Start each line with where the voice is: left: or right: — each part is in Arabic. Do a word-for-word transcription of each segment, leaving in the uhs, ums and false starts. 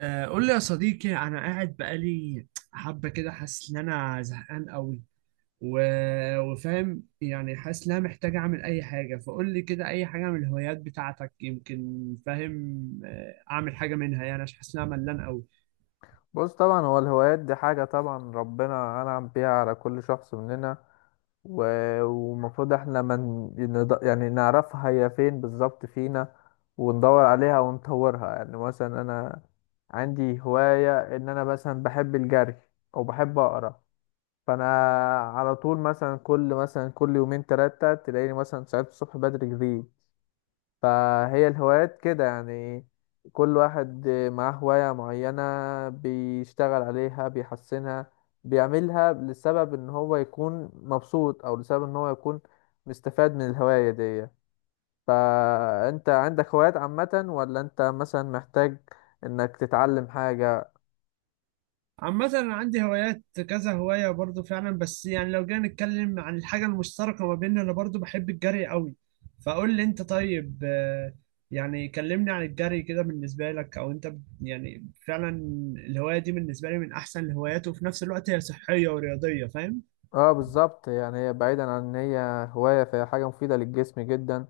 right: آه، قول لي يا صديقي، انا قاعد بقالي حبه كده حاسس ان انا زهقان قوي و... وفاهم، يعني حاسس ان انا محتاج اعمل اي حاجه. فقول لي كده اي حاجه من الهوايات بتاعتك، يمكن فاهم. آه، اعمل حاجه منها يعني، عشان حاسس ان انا ملان قوي.
left: بص طبعا هو الهوايات دي حاجة، طبعا ربنا أنعم بيها على كل شخص مننا. و- والمفروض احنا من يعني نعرفها هي فين بالظبط فينا، وندور عليها ونطورها. يعني مثلا أنا عندي هواية إن أنا مثلا بحب الجري أو بحب أقرأ، فأنا على طول مثلا كل مثلا كل يومين تلاتة تلاقيني مثلا ساعات الصبح بدري جري. فهي الهوايات كده يعني، كل واحد معاه هواية معينة، بيشتغل عليها، بيحسنها، بيعملها لسبب ان هو يكون مبسوط او لسبب ان هو يكون مستفاد من الهواية دي. فانت عندك هوايات عامة ولا انت مثلا محتاج انك تتعلم حاجة؟
right: عامة أنا عندي هوايات، كذا هواية برضو فعلا. بس يعني لو جينا نتكلم عن الحاجة المشتركة ما بيننا، أنا برضو بحب الجري قوي. فقول لي أنت طيب. آه، يعني كلمني عن الجري كده بالنسبة لك، أو أنت ب- يعني فعلا الهواية دي بالنسبة لي من أحسن الهوايات، وفي نفس الوقت هي صحية ورياضية، فاهم؟
left: اه، بالظبط. يعني هي بعيدا عن ان هي هواية، فهي حاجة مفيدة للجسم جدا،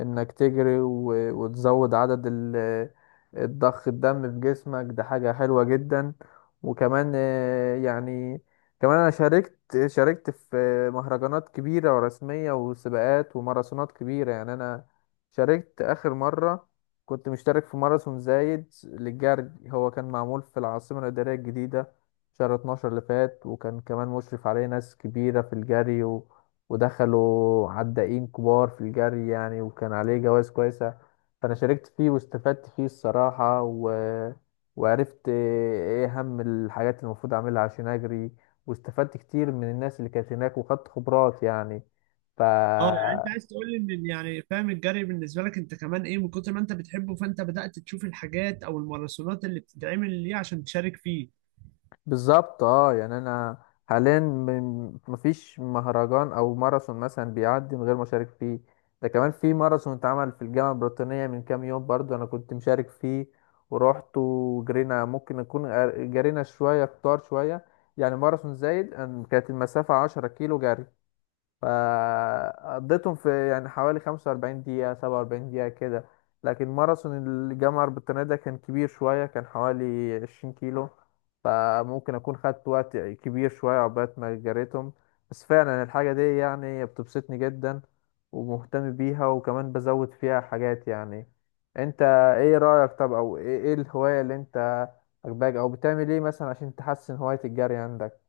left: انك تجري و- وتزود عدد ال- الضخ الدم في جسمك، ده حاجة حلوة جدا. وكمان آه، يعني كمان انا شاركت شاركت في مهرجانات كبيرة ورسمية وسباقات وماراثونات كبيرة. يعني انا شاركت اخر مرة كنت مشترك في ماراثون زايد للجري، هو كان معمول في العاصمة الإدارية الجديدة شهر اتناشر اللي فات، وكان كمان مشرف عليه ناس كبيرة في الجري، و... ودخلوا عدائين كبار في الجري يعني، وكان عليه جوائز كويسة. فأنا شاركت فيه واستفدت فيه الصراحة، و... وعرفت إيه أهم الحاجات اللي المفروض أعملها عشان أجري، واستفدت كتير من الناس اللي كانت هناك وخدت خبرات يعني. ف...
right: اه يعني أنت
left: مم.
right: عايز تقول لي إن، يعني فاهم، الجري بالنسبة لك أنت كمان إيه من كتر ما أنت بتحبه، فأنت بدأت تشوف الحاجات أو الماراثونات اللي بتتعمل ليه عشان تشارك فيه.
left: بالظبط، اه. يعني انا حاليا م- مفيش مهرجان او ماراثون مثلا بيعدي من غير ما اشارك فيه. ده كمان في ماراثون اتعمل في الجامعه البريطانيه من كام يوم، برضو انا كنت مشارك فيه ورحت وجرينا. ممكن نكون جرينا شويه كتار شويه. يعني ماراثون زايد أن- كانت المسافه عشرة كيلو جري، فقضيتهم في يعني حوالي خمسة واربعين دقيقة سبعة واربعين دقيقة كده. لكن ماراثون الجامعة البريطانية ده كان كبير شوية، كان حوالي عشرين كيلو، فممكن أكون خدت وقت كبير شوية عقبال ما جريتهم. بس فعلا الحاجة دي يعني بتبسطني جدا ومهتم بيها وكمان بزود فيها حاجات يعني. انت ايه رأيك؟ طب او ايه إيه الهواية اللي انت عجباك، او بتعمل ايه مثلا عشان تحسن هواية الجري عندك؟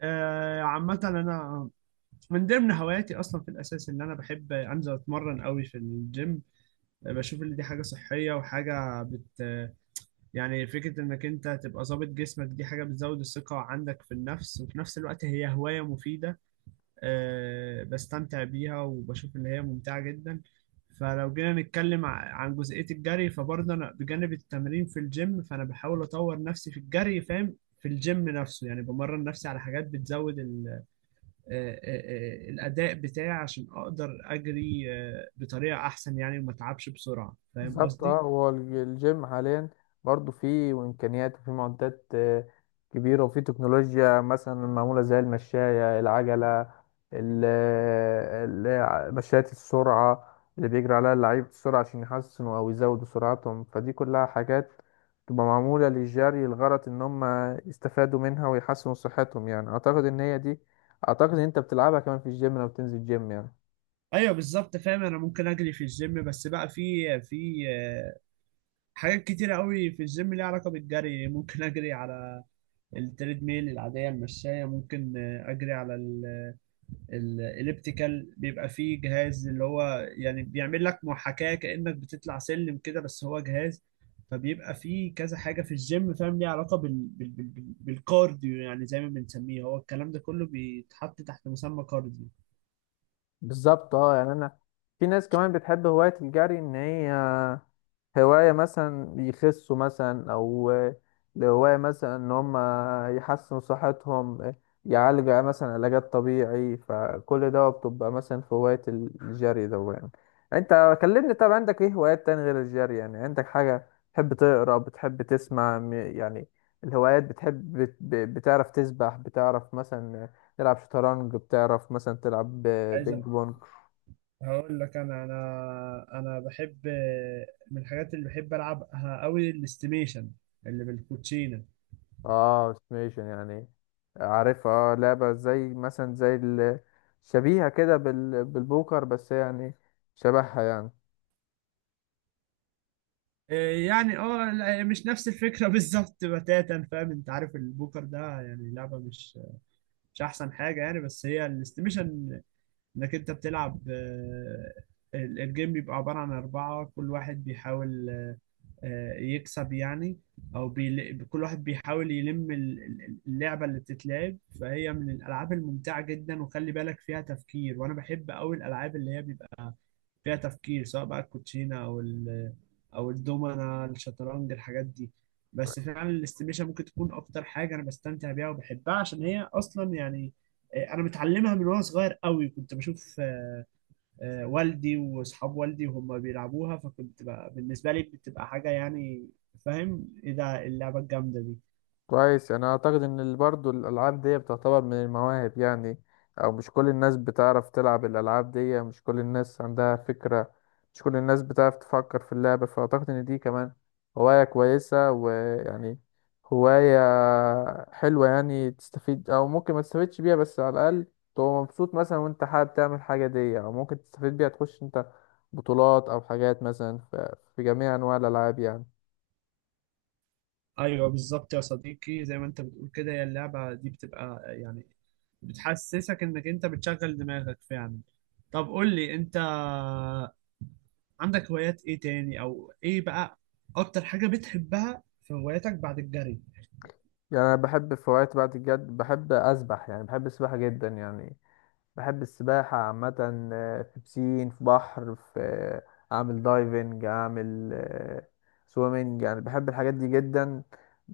right: آه، عامة أنا من ضمن هواياتي اصلا في الاساس ان انا بحب انزل اتمرن قوي في الجيم. بشوف ان دي حاجه صحيه وحاجه بت، يعني فكره انك انت تبقى ظابط جسمك دي حاجه بتزود الثقه عندك في النفس، وفي نفس الوقت هي هوايه مفيده. أه بستمتع بيها وبشوف ان هي ممتعه جدا. فلو جينا نتكلم ع- عن جزئيه الجري، فبرضه انا بجانب التمرين في الجيم فانا بحاول اطور نفسي في الجري، فاهم. في الجيم نفسه يعني بمرن نفسي على حاجات بتزود آه، آه، آه، الاداء بتاعي عشان اقدر اجري آه، بطريقه احسن يعني، وما اتعبش بسرعه، فاهم
left: بالظبط،
right: قصدي.
left: اه. هو الج- الجيم حاليا برضو فيه امكانيات وفيه معدات آه، كبيره، وفيه تكنولوجيا مثلا معموله زي المشايه العجله، ال- ال- ع- مشاية السرعه اللي بيجري عليها اللعيب السرعه عشان يحسنوا او يزودوا سرعتهم. فدي كلها حاجات تبقى معموله للجري، الغرض ان هم يستفادوا منها ويحسنوا صحتهم. يعني اعتقد ان هي دي، اعتقد ان انت بتلعبها كمان في الجيم لو بتنزل جيم يعني.
right: ايوه بالظبط فاهم. انا ممكن اجري في الجيم، بس بقى في في آه، حاجات كتيره قوي في الجيم ليها علاقه بالجري. ممكن اجري على التريد ميل العاديه المشايه. ممكن آه، اجري على ال الاليبتيكال، بيبقى فيه جهاز اللي هو يعني بيعمل لك محاكاة كأنك بتطلع سلم كده، بس هو جهاز. فبيبقى فيه كذا حاجة في الجيم، فاهم، ليها علاقة بال... بال... بال... بال- بالكارديو، يعني زي ما بنسميه، هو الكلام ده كله بيتحط تحت مسمى كارديو.
left: بالظبط، اه. يعني انا في ناس كمان بتحب هواية الجري ان هي هواية مثلا يخسوا مثلا، او هواية مثلا ان هم يحسنوا صحتهم، يعالجوا مثلا علاجات طبيعي، فكل ده بتبقى مثلا في هواية الجري ده يعني. انت كلمني، طب عندك ايه هوايات تاني غير الجري؟ يعني عندك حاجة بتحب تقرا، بتحب تسمع، م- يعني الهوايات، بتحب بت- بتعرف تسبح، بتعرف مثلا تلعب شطرنج، بتعرف مثلا تلعب ب-
right: عايز
left: بينج
right: أ-
left: بونج؟
right: هقول لك، انا انا انا بحب، من الحاجات اللي بحب العبها قوي الاستيميشن اللي بالكوتشينه.
left: اه، استيميشن، يعني عارفها، اه. لعبة زي مثلا زي ال- شبيهة كده بال- بالبوكر، بس يعني شبهها يعني.
right: إيه يعني؟ اه لا، مش نفس الفكره بالظبط بتاتا، فاهم؟ انت عارف البوكر ده يعني لعبه مش مش احسن حاجه يعني. بس هي الاستيميشن، انك انت بتلعب، آه، ال- الجيم بيبقى عباره عن اربعه، كل واحد بيحاول آه، يكسب يعني، او بيل... كل واحد بيحاول يلم ال- ال- اللعبه اللي بتتلعب. فهي من الالعاب الممتعه جدا وخلي بالك فيها تفكير، وانا بحب قوي الالعاب اللي هي بيبقى فيها تفكير، سواء بقى الكوتشينه او ال او الدومنه، الشطرنج، الحاجات دي. بس فعلا الاستيميشن ممكن تكون اكتر حاجه انا بستمتع بيها وبحبها، عشان هي اصلا يعني آه، انا متعلمها من وانا صغير قوي. كنت بشوف آه، آه، والدي واصحاب والدي وهم بيلعبوها، فكنت بقى بالنسبه لي بتبقى حاجه يعني، فاهم، ايه ده اللعبه الجامده دي.
left: كويس، يعني انا اعتقد ان برضه الالعاب دي بتعتبر من المواهب يعني، او مش كل الناس بتعرف تلعب الالعاب دي، مش كل الناس عندها فكرة، مش كل الناس بتعرف تفكر في اللعبة. فاعتقد ان دي كمان هواية كويسة، ويعني هواية حلوة يعني، تستفيد او ممكن ما تستفيدش بيها، بس على الاقل تبقى مبسوط مثلا وانت حابب تعمل حاجة دي، او ممكن تستفيد بيها تخش انت بطولات او حاجات مثلا. ف- في جميع انواع الالعاب يعني.
right: ايوه بالظبط يا صديقي، زي ما انت بتقول كده، هي اللعبه دي بتبقى يعني بتحسسك انك انت بتشغل دماغك فعلا. طب قول لي انت، عندك هوايات ايه تاني، او ايه بقى اكتر حاجة بتحبها في هواياتك بعد الجري؟
left: يعني انا بحب في وقت بعد الجد بحب اسبح، يعني بحب السباحه جدا يعني، بحب السباحة عامة. آه، في بسين، في بحر، في آه، أعمل دايفنج، أعمل آه، سويمنج، يعني بحب الحاجات دي جدا.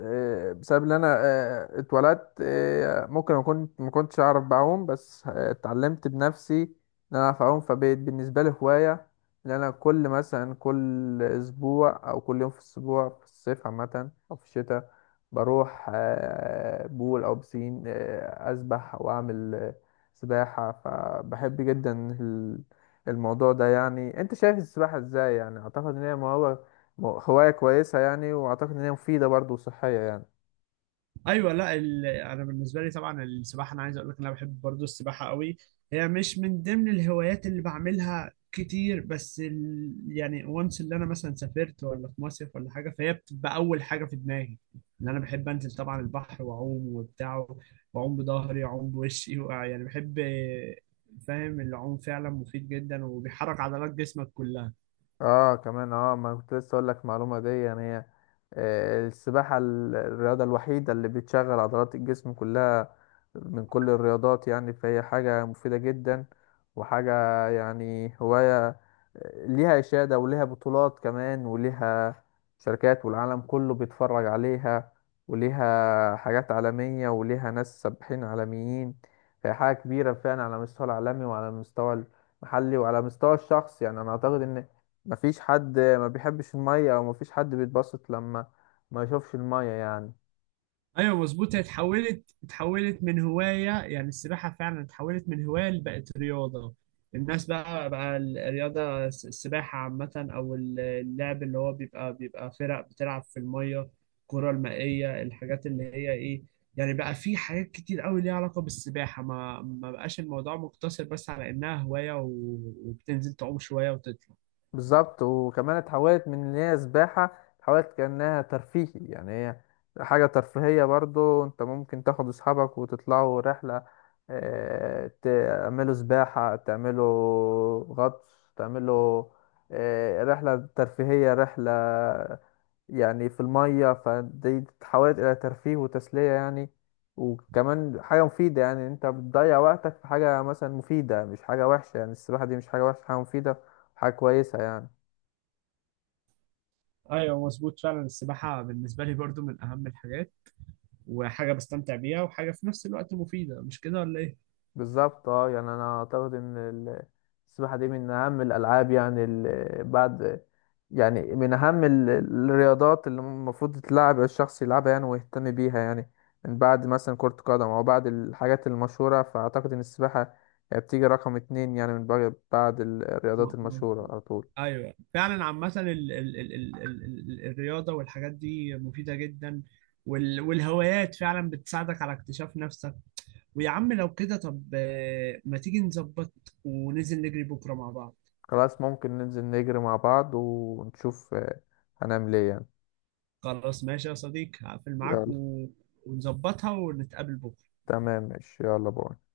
left: آه، بسبب إن أنا آه، اتولدت آه، ممكن أكون ما كنتش أعرف بعوم، بس آه، اتعلمت بنفسي إن أنا أعرف أعوم. فبقت بالنسبة لي هواية إن أنا كل مثلا كل أسبوع أو كل يوم في الأسبوع في الصيف عامة أو في الشتاء، بروح آه، بول أو بسين آه، أسبح أو أعمل آه، سباحة. فبحب جدا ال- الموضوع ده يعني. انت شايف السباحة ازاي؟ يعني اعتقد ان هي موهبة- هواية كويسة يعني، واعتقد ان هي مفيدة برضه وصحية يعني.
right: ايوه لا، ال... انا بالنسبه لي طبعا السباحه، انا عايز اقول لك ان انا بحب برضو السباحه قوي. هي مش من ضمن الهوايات اللي بعملها كتير، بس ال... يعني وانس اللي انا مثلا سافرت ولا في مصيف ولا حاجه، فهي بتبقى اول حاجه في دماغي ان انا بحب انزل طبعا البحر واعوم وبتاع، واعوم بظهري واعوم بوشي وع- يعني بحب، فاهم، العوم فعلا مفيد جدا، وبيحرك عضلات جسمك كلها.
left: اه كمان، اه. ما كنت لسه اقول لك معلومه دي، يعني هي آه، السباحه ال- الرياضه الوحيده اللي بتشغل عضلات الجسم كلها من كل الرياضات يعني. فهي حاجه مفيده جدا، وحاجه يعني هوايه آه، ليها اشاده وليها بطولات كمان، وليها شركات والعالم كله بيتفرج عليها، وليها حاجات عالميه وليها ناس سباحين عالميين. فهي حاجه كبيره فعلا على مستوى العالمي وعلى المستوى المحلي وعلى مستوى الشخص. يعني انا اعتقد ان مفيش حد ما بيحبش المية، او مفيش حد بيتبسط لما ما يشوفش المية يعني.
right: ايوه مظبوط، هي اتحولت اتحولت من هوايه، يعني السباحه فعلا اتحولت من هوايه بقت رياضه. الناس بقى بقى الرياضه الس- السباحه عامه، او ال- اللعب اللي هو بيبقى بيبقى فرق بتلعب في الميه، الكره المائيه، الحاجات اللي هي ايه، يعني بقى في حاجات كتير قوي ليها علاقه بالسباحه. ما ما بقاش الموضوع مقتصر بس على انها هوايه و- وبتنزل تعوم شويه وتطلع.
left: بالظبط. وكمان اتحولت من ان هي سباحة، اتحولت كأنها ترفيهي يعني، هي حاجة ترفيهية برضو. انت ممكن تاخد اصحابك وتطلعوا رحلة، اه، تعملوا سباحة، تعملوا غطس، تعملوا اه، رحلة ترفيهية، رحلة يعني في المية. فدي تتحول إلى ترفيه وتسلية يعني، وكمان حاجة مفيدة. يعني أنت بتضيع وقتك في حاجة مثلا مفيدة مش حاجة وحشة، يعني السباحة دي مش حاجة وحشة، حاجة مفيدة، حاجة كويسة يعني.
right: ايوه مظبوط فعلا، السباحه بالنسبه لي برضو من اهم الحاجات، وحاجة بستمتع بيها، وحاجة في نفس الوقت مفيدة، مش كده ولا إيه؟
left: بالظبط، اه. يعني انا اعتقد ان ال- السباحه دي من اهم الالعاب، يعني ال- بعد يعني من اهم ال- الرياضات اللي المفروض تتلعب الشخص يلعبها يعني ويهتم بيها، يعني من بعد مثلا كره قدم او بعد الحاجات المشهوره. فاعتقد ان السباحه بتيجي رقم اتنين يعني، من بعد بعد
right: م-
left: الرياضات المشهوره
right: مظبوط.
left: على طول.
right: أيوه فعلا، عامة ال ال ال ال ال ال الرياضة والحاجات دي مفيدة جدا، وال والهوايات فعلا بتساعدك على اكتشاف نفسك. ويا عم، لو كده طب آه، ما تيجي نظبط وننزل نجري بكرة مع بعض.
left: خلاص، ممكن ننزل نجري مع بعض ونشوف آه، هنعمل ايه يعني.
right: خلاص ماشي يا صديقي، هقفل معاك
left: يلا.
right: و... ونظبطها ونتقابل بكرة.
left: تمام، ماشي، يلا، باي.